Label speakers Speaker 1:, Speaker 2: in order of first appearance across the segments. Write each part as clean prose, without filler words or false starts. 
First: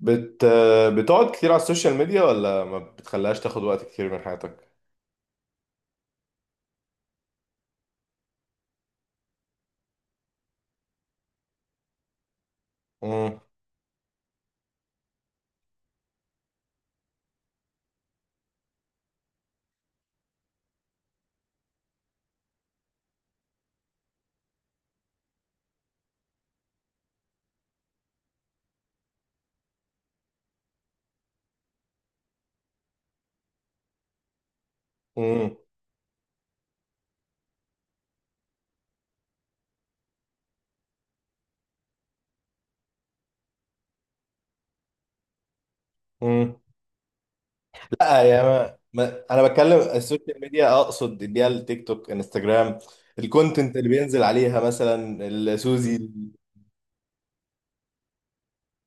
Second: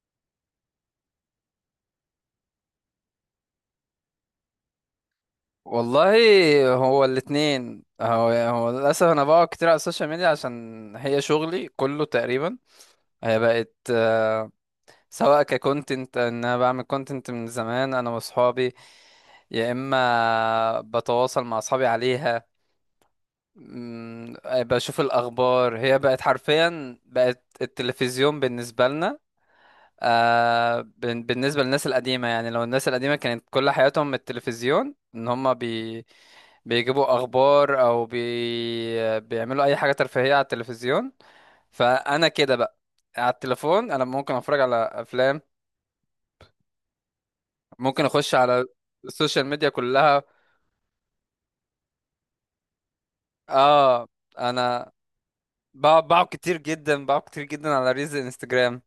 Speaker 1: بت بتقعد كتير على السوشيال ميديا ولا ما بتخليهاش تاخد وقت كتير من حياتك؟
Speaker 2: والله، هو الاتنين يعني للأسف أنا بقعد كتير على السوشيال ميديا عشان هي شغلي كله تقريبا. هي
Speaker 1: مم.
Speaker 2: بقت سواء ككونتنت إن أنا بعمل كونتنت من زمان أنا وأصحابي، يا إما بتواصل مع أصحابي عليها. بشوف الأخبار. هي بقت حرفيا بقت التلفزيون بالنسبة لنا. بالنسبة للناس القديمة، يعني لو الناس القديمة كانت كل حياتهم التلفزيون، ان هم
Speaker 1: مم.
Speaker 2: بيجيبوا اخبار او بيعملوا اي حاجة ترفيهية على التلفزيون. فانا كده بقى على التليفون، انا ممكن اتفرج على افلام،
Speaker 1: مم.
Speaker 2: ممكن
Speaker 1: لا
Speaker 2: اخش
Speaker 1: يا
Speaker 2: على
Speaker 1: ما. ما انا
Speaker 2: السوشيال ميديا
Speaker 1: بتكلم
Speaker 2: كلها.
Speaker 1: السوشيال ميديا، اقصد اللي هي التيك توك انستجرام الكونتنت اللي
Speaker 2: اه،
Speaker 1: بينزل عليها
Speaker 2: انا
Speaker 1: مثلا السوزي.
Speaker 2: بقعد كتير جدا على ريلز انستجرام.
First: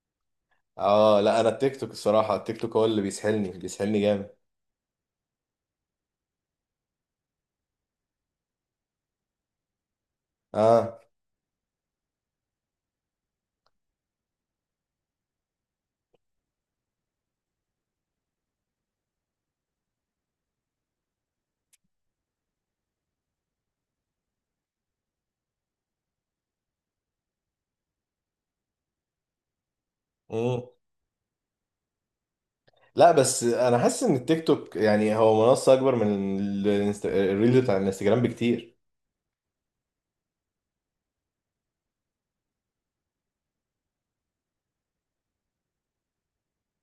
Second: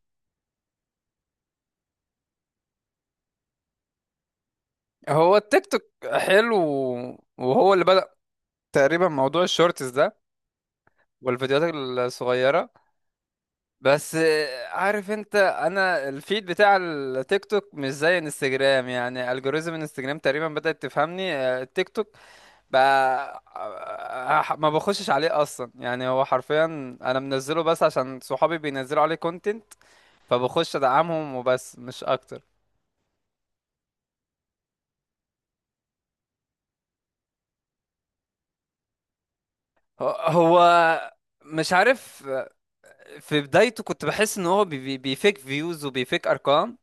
Speaker 1: اه لا انا التيك توك، الصراحة التيك توك هو اللي بيسحلني جامد.
Speaker 2: هو التيك توك حلو، وهو اللي بدأ تقريبا موضوع الشورتس ده
Speaker 1: اه.
Speaker 2: والفيديوهات الصغيرة. بس عارف انت، انا الفيد بتاع التيك توك مش زي انستجرام، يعني الجوريزم انستجرام تقريبا بدأت تفهمني. التيك توك بقى ما بخشش عليه اصلا، يعني هو حرفيا انا منزله بس عشان صحابي بينزلوا عليه كونتنت،
Speaker 1: مم.
Speaker 2: فبخش ادعمهم وبس مش اكتر.
Speaker 1: لا بس انا حاسس ان التيك توك يعني هو منصة اكبر من الريلز بتاع الانستجرام بكتير.
Speaker 2: هو مش عارف، في بدايته كنت بحس ان هو بيفيك فيوز وبيفيك ارقام.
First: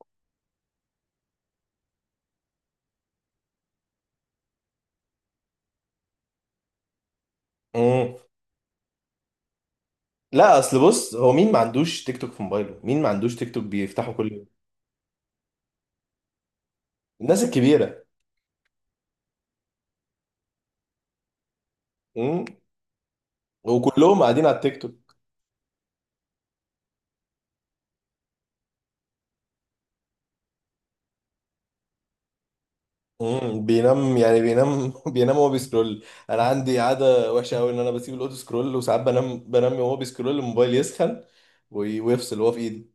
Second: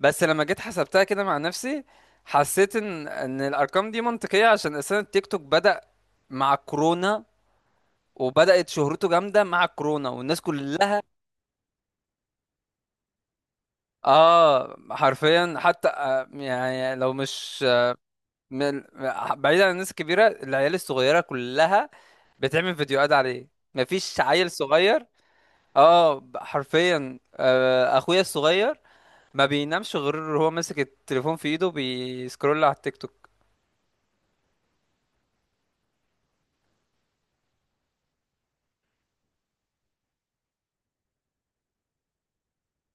Speaker 2: بس لما جيت حسبتها كده مع نفسي، حسيت ان الارقام دي منطقية عشان اساسا التيك توك بدأ مع كورونا،
Speaker 1: مم.
Speaker 2: وبدأت شهرته جامدة مع كورونا والناس
Speaker 1: لا اصل
Speaker 2: كلها.
Speaker 1: بص، هو مين ما عندوش تيك توك في موبايله، مين ما عندوش تيك توك بيفتحه كل يوم؟
Speaker 2: اه حرفيا، حتى يعني لو
Speaker 1: الناس
Speaker 2: مش
Speaker 1: الكبيره.
Speaker 2: من- بعيد عن الناس الكبيرة، العيال الصغيرة كلها
Speaker 1: امم.
Speaker 2: بتعمل فيديوهات عليه، مفيش
Speaker 1: وكلهم قاعدين
Speaker 2: عيل
Speaker 1: على التيك
Speaker 2: صغير.
Speaker 1: توك.
Speaker 2: اه حرفيا، اخويا الصغير ما بينامش غير هو ماسك التليفون في ايده بيسكرول على التيك توك.
Speaker 1: امم، بينام يعني بينام بينام وهو بيسكرول. انا عندي عاده وحشه قوي ان انا بسيب الاوتو سكرول وساعات بنام وهو بيسكرول، الموبايل يسخن وي- ويفصل وهو في ايدي.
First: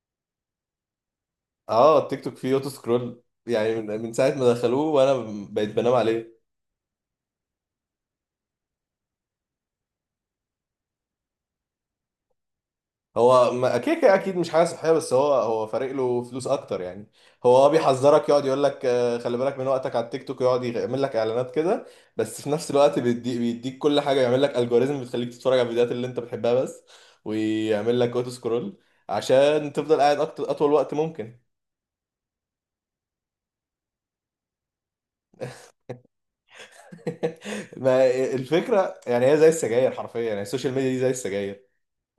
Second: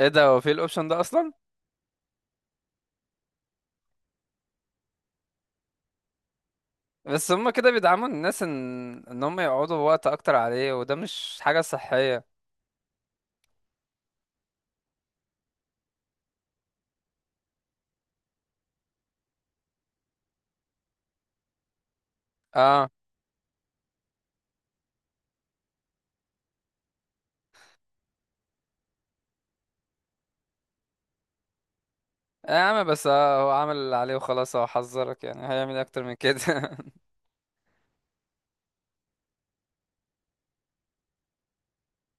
Speaker 2: ايه ده، هو في الاوبشن ده اصلا؟
Speaker 1: اه التيك توك فيه اوتو سكرول، يعني من ساعه ما دخلوه وانا بقيت بنام عليه.
Speaker 2: بس هما كده بيدعموا الناس ان هم يقعدوا وقت اكتر عليه، وده مش حاجة صحية.
Speaker 1: هو كده كده اكيد مش حاجه صحيه، بس هو فارق له فلوس اكتر يعني. هو اه بيحذرك، يقعد يقول لك خلي بالك من وقتك على التيك توك، يقعد يعمل لك اعلانات كده، بس في نفس
Speaker 2: اه.
Speaker 1: الوقت بيديك كل حاجه، يعمل لك الجوريزم بتخليك تتفرج على الفيديوهات اللي انت بتحبها بس، ويعمل لك اوتو سكرول عشان تفضل قاعد أكتر، اطول وقت ممكن.
Speaker 2: يا عم بس هو عمل اللي عليه وخلاص، هو حذرك، يعني هيعمل إيه اكتر من كده
Speaker 1: ما الفكره يعني هي زي السجاير حرفيا، يعني السوشيال ميديا دي زي السجاير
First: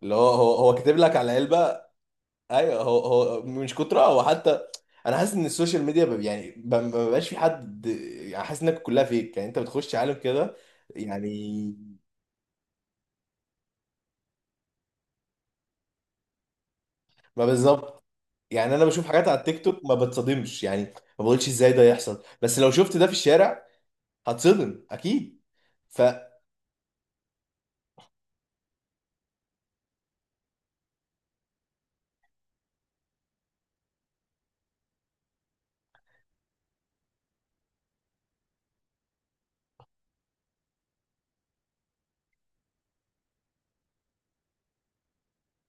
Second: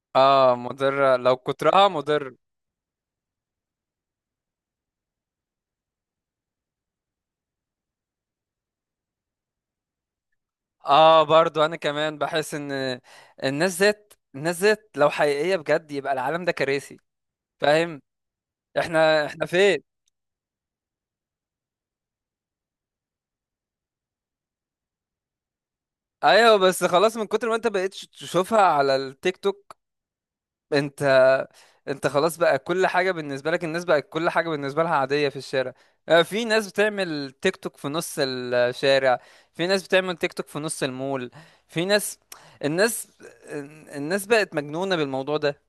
Speaker 1: اللي هو
Speaker 2: اه،
Speaker 1: هو هو
Speaker 2: مضر
Speaker 1: كاتب لك على
Speaker 2: لو
Speaker 1: علبه.
Speaker 2: كترها مضر.
Speaker 1: ايوه، هو مش كتر، هو حتى انا حاسس ان السوشيال ميديا ما بقاش في حد، يعني حاسس انك كلها فيك، يعني انت بتخش عالم كده
Speaker 2: اه
Speaker 1: يعني.
Speaker 2: برضو انا كمان بحس ان الناس ذات لو حقيقية بجد يبقى العالم ده كراسي.
Speaker 1: ما
Speaker 2: فاهم.
Speaker 1: بالظبط، يعني انا بشوف
Speaker 2: احنا
Speaker 1: حاجات على
Speaker 2: احنا
Speaker 1: التيك
Speaker 2: فين؟
Speaker 1: توك ما بتصدمش، يعني ما بقولش ازاي ده يحصل، بس لو شفت ده في الشارع هتصدم اكيد. ف
Speaker 2: ايوه بس خلاص من كتر ما انت بقيت تشوفها على التيك توك، انت انت خلاص بقى كل حاجه بالنسبه لك، الناس بقت كل حاجه بالنسبه لها عاديه في الشارع. في ناس بتعمل تيك توك في نص الشارع، في ناس بتعمل تيك توك في نص المول، في ناس، الناس الناس بقت مجنونه بالموضوع ده.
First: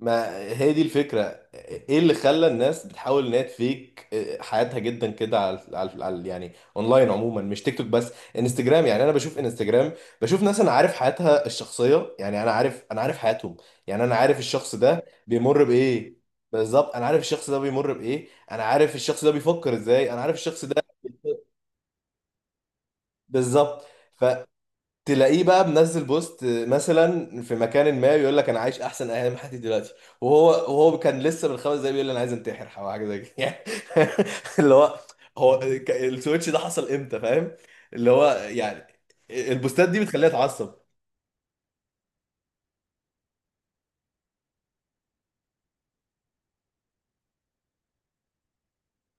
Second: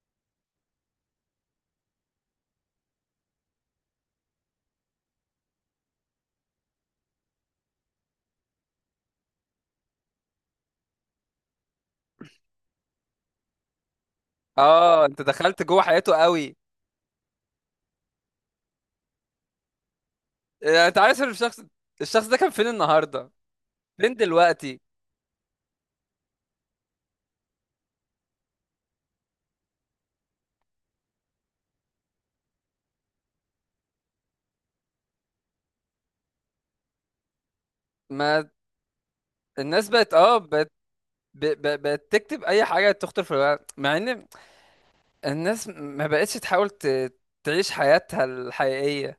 Speaker 1: ما هي دي الفكرة، ايه اللي خلى الناس بتحاول ان هي تفيك حياتها جدا كده يعني اونلاين عموما، مش تيك توك بس، انستجرام يعني. انا بشوف انستجرام، بشوف ناس انا عارف حياتها الشخصية، يعني انا عارف حياتهم، يعني انا عارف الشخص ده
Speaker 2: اه انت دخلت
Speaker 1: بيمر
Speaker 2: جوه حياته
Speaker 1: بايه.
Speaker 2: قوي.
Speaker 1: بالظبط، انا عارف الشخص ده بيمر بايه، انا عارف الشخص ده بيفكر ازاي، انا عارف الشخص ده.
Speaker 2: انت عارف الشخص، الشخص ده كان فين النهارده،
Speaker 1: بالظبط.
Speaker 2: فين دلوقتي؟
Speaker 1: تلاقيه بقى منزل بوست مثلا في مكان ما، يقول لك انا عايش احسن ايام حياتي دلوقتي، وهو كان لسه من 5 دقايق بيقول لي انا عايز انتحر او حاجه زي كده يعني، اللي هو، السويتش ده حصل امتى؟ فاهم؟ اللي هو
Speaker 2: ما
Speaker 1: يعني البوستات
Speaker 2: الناس
Speaker 1: دي
Speaker 2: بقت
Speaker 1: بتخليها
Speaker 2: اه، ب...
Speaker 1: اتعصب.
Speaker 2: ب... بتكتب اي حاجه تخطر في الورق، مع ان الناس ما بقتش تحاول تعيش حياتها الحقيقيه.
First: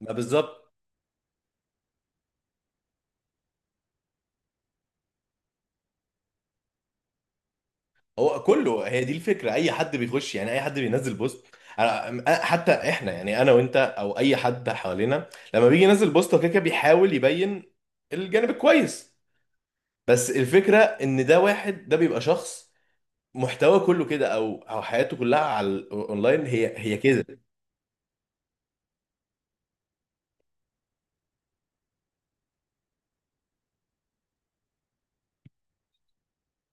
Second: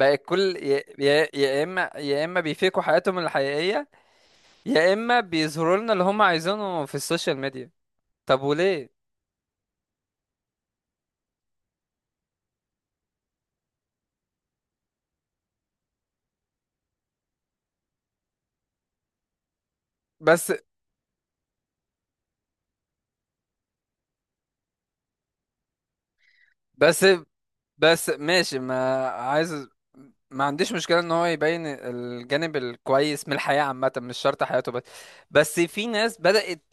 Speaker 1: ما
Speaker 2: كل
Speaker 1: بالظبط،
Speaker 2: يا اما بيفيكوا حياتهم الحقيقيه، يا اما بيظهروا لنا اللي هم عايزينه في السوشيال ميديا. طب
Speaker 1: هو كله
Speaker 2: وليه؟
Speaker 1: هي دي الفكره، اي حد بيخش يعني اي حد بينزل بوست، حتى احنا يعني انا وانت او اي حد حوالينا، لما بيجي ينزل بوست هو كده كده بيحاول يبين الجانب الكويس، بس
Speaker 2: بس
Speaker 1: الفكرة ان ده واحد، ده بيبقى شخص محتواه كله كده، او حياته كلها على الاونلاين هي
Speaker 2: بس
Speaker 1: كده.
Speaker 2: بس ماشي، ما عايز، ما عنديش مشكلة ان هو يبين الجانب الكويس من الحياة عامة، مش شرط حياته بس. بس في ناس بدأت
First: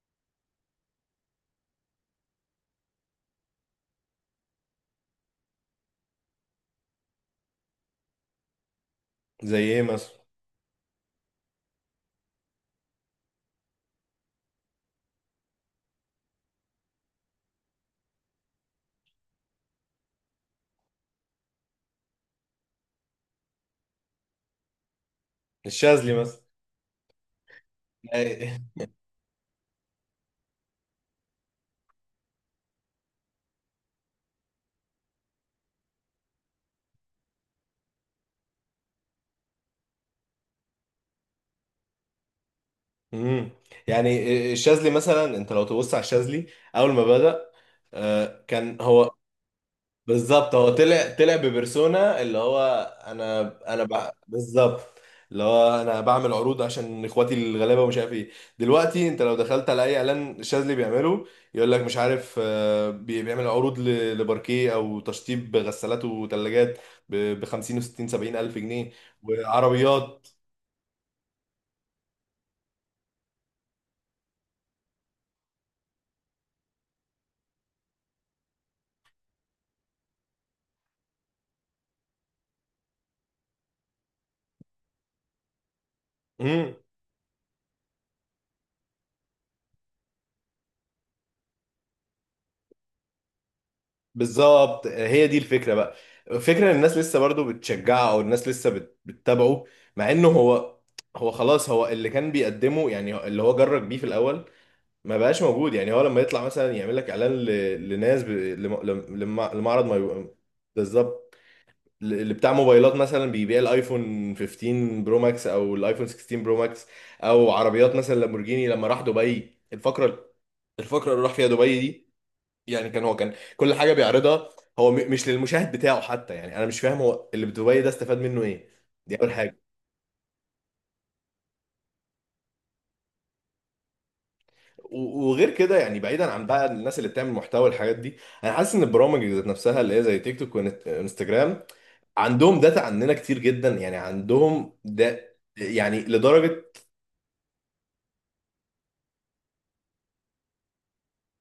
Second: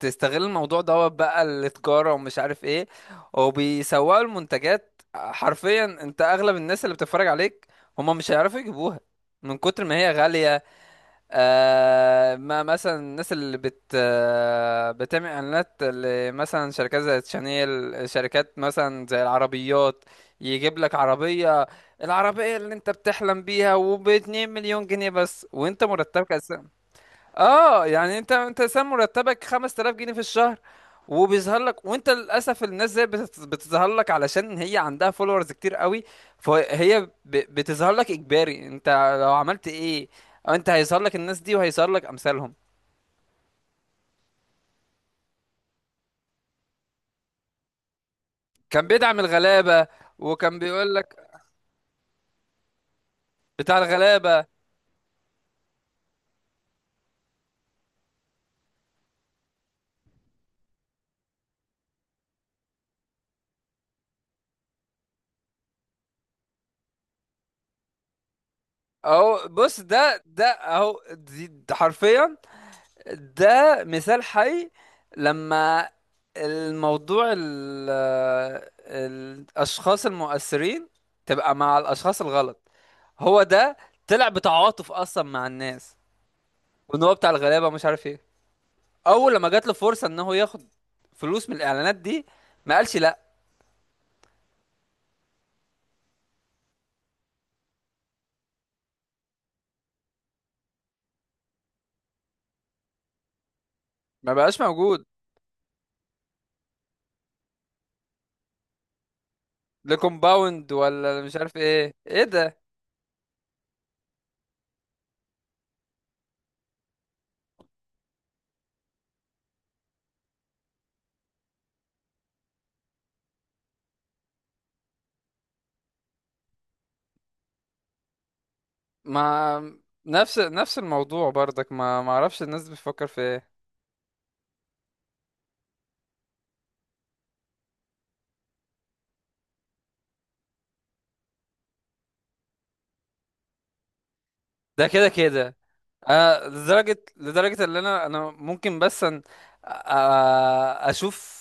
Speaker 2: تستغل الموضوع دوت، بقى التجارة ومش عارف ايه، وبيسوقوا المنتجات. حرفيا انت اغلب الناس اللي بتتفرج عليك هما مش هيعرفوا يجيبوها
Speaker 1: زي
Speaker 2: من
Speaker 1: ايه
Speaker 2: كتر ما هي
Speaker 1: مثلا؟
Speaker 2: غالية. آه ما مثلا الناس اللي بت آه بتعمل اعلانات، مثلا شركات زي شانيل، شركات مثلا زي العربيات. يجيب لك عربية، العربية اللي انت بتحلم بيها وباتنين مليون جنيه بس، وانت
Speaker 1: الشاذلي
Speaker 2: مرتبك.
Speaker 1: مثلا.
Speaker 2: اه يعني انت سام مرتبك 5000 جنيه في الشهر، وبيظهر لك، وانت للاسف الناس زي بتظهر لك علشان هي عندها فولورز كتير قوي، فهي بتظهر لك اجباري. انت لو عملت ايه، انت هيظهر لك الناس دي وهيظهر لك امثالهم.
Speaker 1: امم، يعني الشاذلي مثلا، انت لو تبص على الشاذلي اول ما بدأ، كان
Speaker 2: كان
Speaker 1: هو.
Speaker 2: بيدعم الغلابة،
Speaker 1: بالظبط،
Speaker 2: وكان
Speaker 1: هو
Speaker 2: بيقول
Speaker 1: طلع
Speaker 2: لك
Speaker 1: طلع ببرسونا اللي هو انا،
Speaker 2: بتاع الغلابة.
Speaker 1: بالظبط، اللي هو انا بعمل عروض عشان اخواتي الغلابه ومش عارف ايه. دلوقتي انت لو دخلت على اي اعلان شاذلي بيعمله، يقول لك مش عارف، بيعمل عروض لباركيه او تشطيب غسالات وثلاجات ب 50 و 60 70 الف جنيه
Speaker 2: اهو بص، ده
Speaker 1: وعربيات.
Speaker 2: ده اهو دي ده حرفيا ده مثال حي. لما الموضوع الأشخاص المؤثرين تبقى مع الأشخاص الغلط، هو ده. طلع بتعاطف أصلا مع الناس، وإن هو بتاع الغلابة مش عارف إيه، أول لما جات له فرصة إن هو ياخد فلوس من الإعلانات دي، ما قالش لأ.
Speaker 1: بالظبط هي دي الفكره بقى. الفكره ان الناس لسه برضو بتشجعه، او الناس لسه بتتابعه، مع انه هو، هو خلاص هو اللي كان بيقدمه يعني، اللي هو جرب بيه في
Speaker 2: ما
Speaker 1: الاول،
Speaker 2: بقاش موجود.
Speaker 1: ما بقاش موجود. يعني هو لما يطلع مثلا يعمل لك اعلان ل- لناس ب... لم... لم... لم- لمعرض، ما يبقى-
Speaker 2: لكومباوند ولا
Speaker 1: بالظبط،
Speaker 2: مش عارف إيه إيه
Speaker 1: اللي بتاع
Speaker 2: ده.
Speaker 1: موبايلات مثلا، بيبيع الايفون 15 برو ماكس او الايفون 16 برو ماكس، او عربيات مثلا لامبورجيني. لما راح دبي الفقره، الفقره اللي راح فيها دبي دي، يعني كان هو كان كل حاجه بيعرضها هو مش للمشاهد بتاعه حتى. يعني انا مش فاهم، هو اللي بدبي ده استفاد منه ايه؟ دي اول حاجه.
Speaker 2: ما نفس الموضوع برضك، ما اعرفش الناس بتفكر في ايه.
Speaker 1: و- وغير كده يعني بعيدا عن بقى الناس اللي بتعمل محتوى والحاجات دي، انا حاسس ان البرامج ذات نفسها اللي هي زي تيك توك وانستجرام، عندهم داتا عننا كتير جدا، يعني عندهم
Speaker 2: ده كده
Speaker 1: ده
Speaker 2: كده
Speaker 1: يعني
Speaker 2: انا،
Speaker 1: لدرجه.
Speaker 2: لدرجه ان انا ممكن بس أن اشوف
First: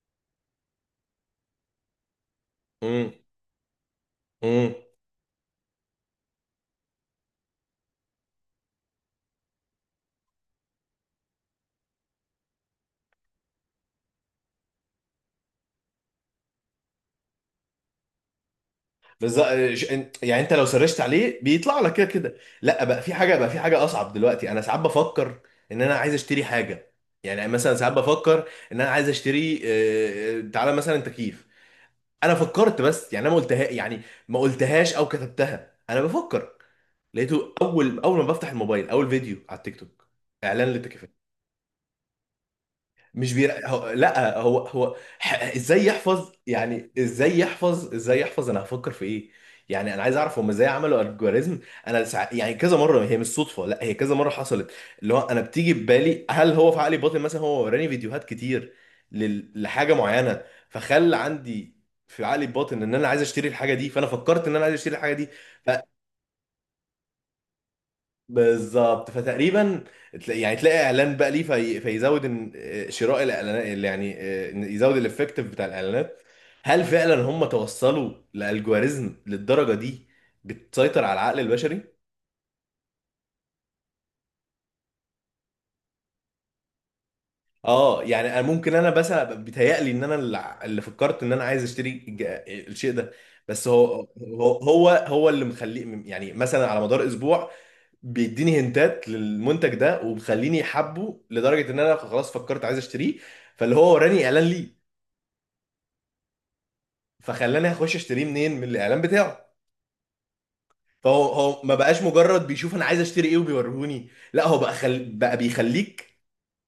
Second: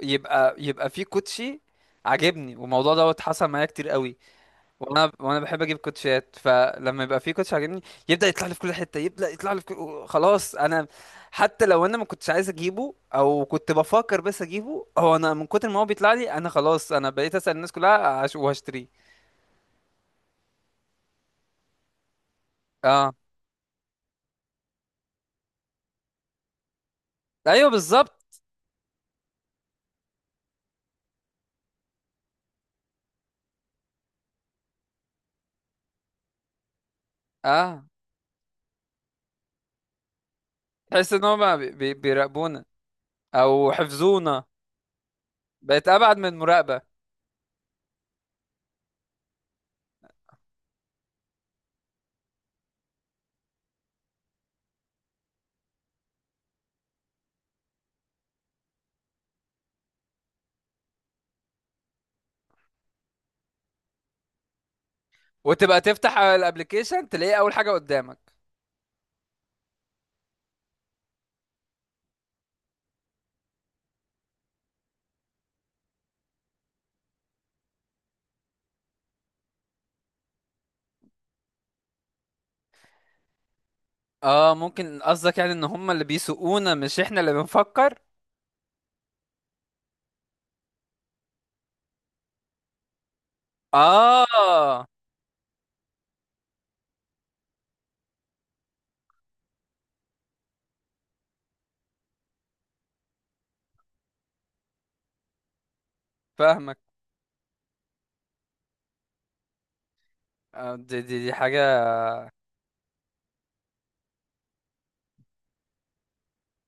Speaker 2: يبقى في كوتشي عاجبني، والموضوع
Speaker 1: مم.
Speaker 2: دوت حصل معايا كتير قوي.
Speaker 1: مم.
Speaker 2: وانا بحب اجيب كوتشيات، فلما يبقى في كوتش عاجبني يبدا يطلع لي في كل حته، يبدا يطلع لي في كل... خلاص انا حتى لو انا ما كنتش عايز اجيبه او كنت بفكر بس اجيبه، هو انا من كتر ما هو بيطلع لي انا خلاص انا بقيت اسال الناس كلها وهشتريه.
Speaker 1: بز... يعني انت لو سرشت عليه بيطلع لك كده كده، لا بقى في
Speaker 2: اه.
Speaker 1: حاجه، بقى في حاجه اصعب. دلوقتي انا ساعات بفكر ان انا عايز اشتري حاجه، يعني
Speaker 2: ايوه
Speaker 1: مثلا ساعات بفكر
Speaker 2: بالظبط.
Speaker 1: ان انا عايز اشتري، تعالى مثلا تكييف، انا فكرت بس يعني انا ما قلتها يعني، ما قلتهاش او كتبتها، انا بفكر، لقيته
Speaker 2: اه
Speaker 1: اول ما بفتح الموبايل اول فيديو على التيك توك اعلان للتكييفات.
Speaker 2: تحس ان هم بيراقبونا
Speaker 1: مش بير...
Speaker 2: او
Speaker 1: هو... لا
Speaker 2: حفظونا،
Speaker 1: هو هو ح... ازاي
Speaker 2: بقت ابعد من
Speaker 1: يحفظ؟
Speaker 2: المراقبه.
Speaker 1: يعني ازاي يحفظ انا هفكر في ايه؟ يعني انا عايز اعرف هم ازاي عملوا الجوريزم. يعني كذا مره، هي مش صدفه، لا هي كذا مره حصلت، اللي هو انا بتيجي ببالي هل هو في عقلي باطن، مثلا هو وراني فيديوهات كتير لحاجه معينه، فخلى عندي في عقلي الباطن ان انا عايز اشتري الحاجه دي، فانا فكرت ان انا عايز اشتري الحاجه دي. ف...
Speaker 2: وتبقى تفتح الابلكيشن تلاقيه اول حاجه قدامك.
Speaker 1: بالظبط، فتقريبا تلاقي يعني تلاقي اعلان بقى ليه في، فيزود شراء الاعلانات اللي يعني، إن يزود الافكتيف بتاع الاعلانات. هل فعلا هم توصلوا لالجوريزم للدرجه دي بتسيطر على العقل البشري؟
Speaker 2: اه ممكن قصدك يعني ان هم اللي بيسوقونا مش احنا اللي بنفكر.
Speaker 1: اه يعني انا ممكن انا بس بيتهيألي ان انا اللي فكرت ان انا عايز اشتري الشيء ده، بس هو هو
Speaker 2: اه
Speaker 1: هو هو اللي مخليه، يعني مثلا على مدار اسبوع بيديني هنتات للمنتج ده، وبخليني حبه لدرجه ان انا خلاص فكرت عايز اشتريه، فاللي هو وراني اعلان ليه،
Speaker 2: فاهمك.
Speaker 1: فخلاني اخش اشتريه منين؟ من الاعلان بتاعه.
Speaker 2: آه دي,
Speaker 1: فهو
Speaker 2: دي دي حاجه.
Speaker 1: هو ما بقاش مجرد بيشوف انا عايز اشتري ايه وبيوريهوني، لا هو بقى بيخليك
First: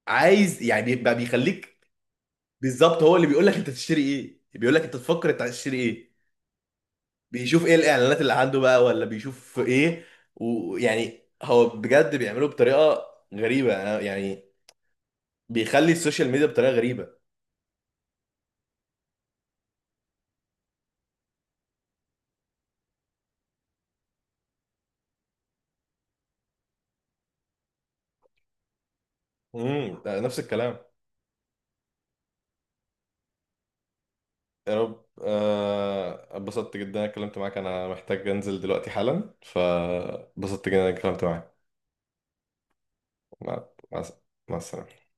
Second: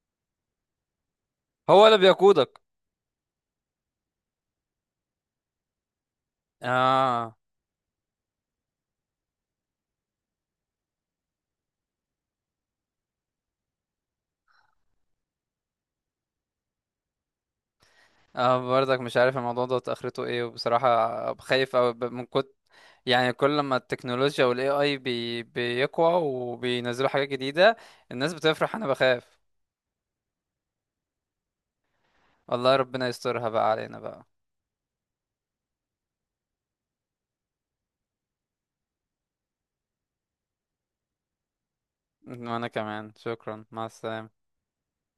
Speaker 1: عايز، يعني بقى بيخليك.
Speaker 2: هو اللي بيقودك.
Speaker 1: بالظبط، هو اللي بيقول لك انت تشتري ايه، بيقول لك انت تفكر انت هتشتري ايه،
Speaker 2: اه.
Speaker 1: بيشوف ايه الاعلانات اللي عنده بقى، ولا بيشوف ايه. ويعني هو بجد بيعمله بطريقه غريبه، أنا يعني بيخلي السوشيال ميديا بطريقه غريبه.
Speaker 2: اه برضك مش عارف الموضوع ده اخرته ايه، وبصراحه خايف أوي من كنت، يعني كل ما التكنولوجيا والاي اي بي بيقوى وبينزلوا حاجات جديده الناس بتفرح انا بخاف.
Speaker 1: امم، ده نفس الكلام.
Speaker 2: والله ربنا يسترها بقى علينا بقى.
Speaker 1: يا رب. اتبسطت جدا إني اتكلمت معاك، انا محتاج انزل دلوقتي حالا، فبسطت جدا إني اتكلمت معاك.
Speaker 2: وأنا كمان،
Speaker 1: مع
Speaker 2: شكرا، مع
Speaker 1: مع
Speaker 2: السلامة.
Speaker 1: مع السلامه.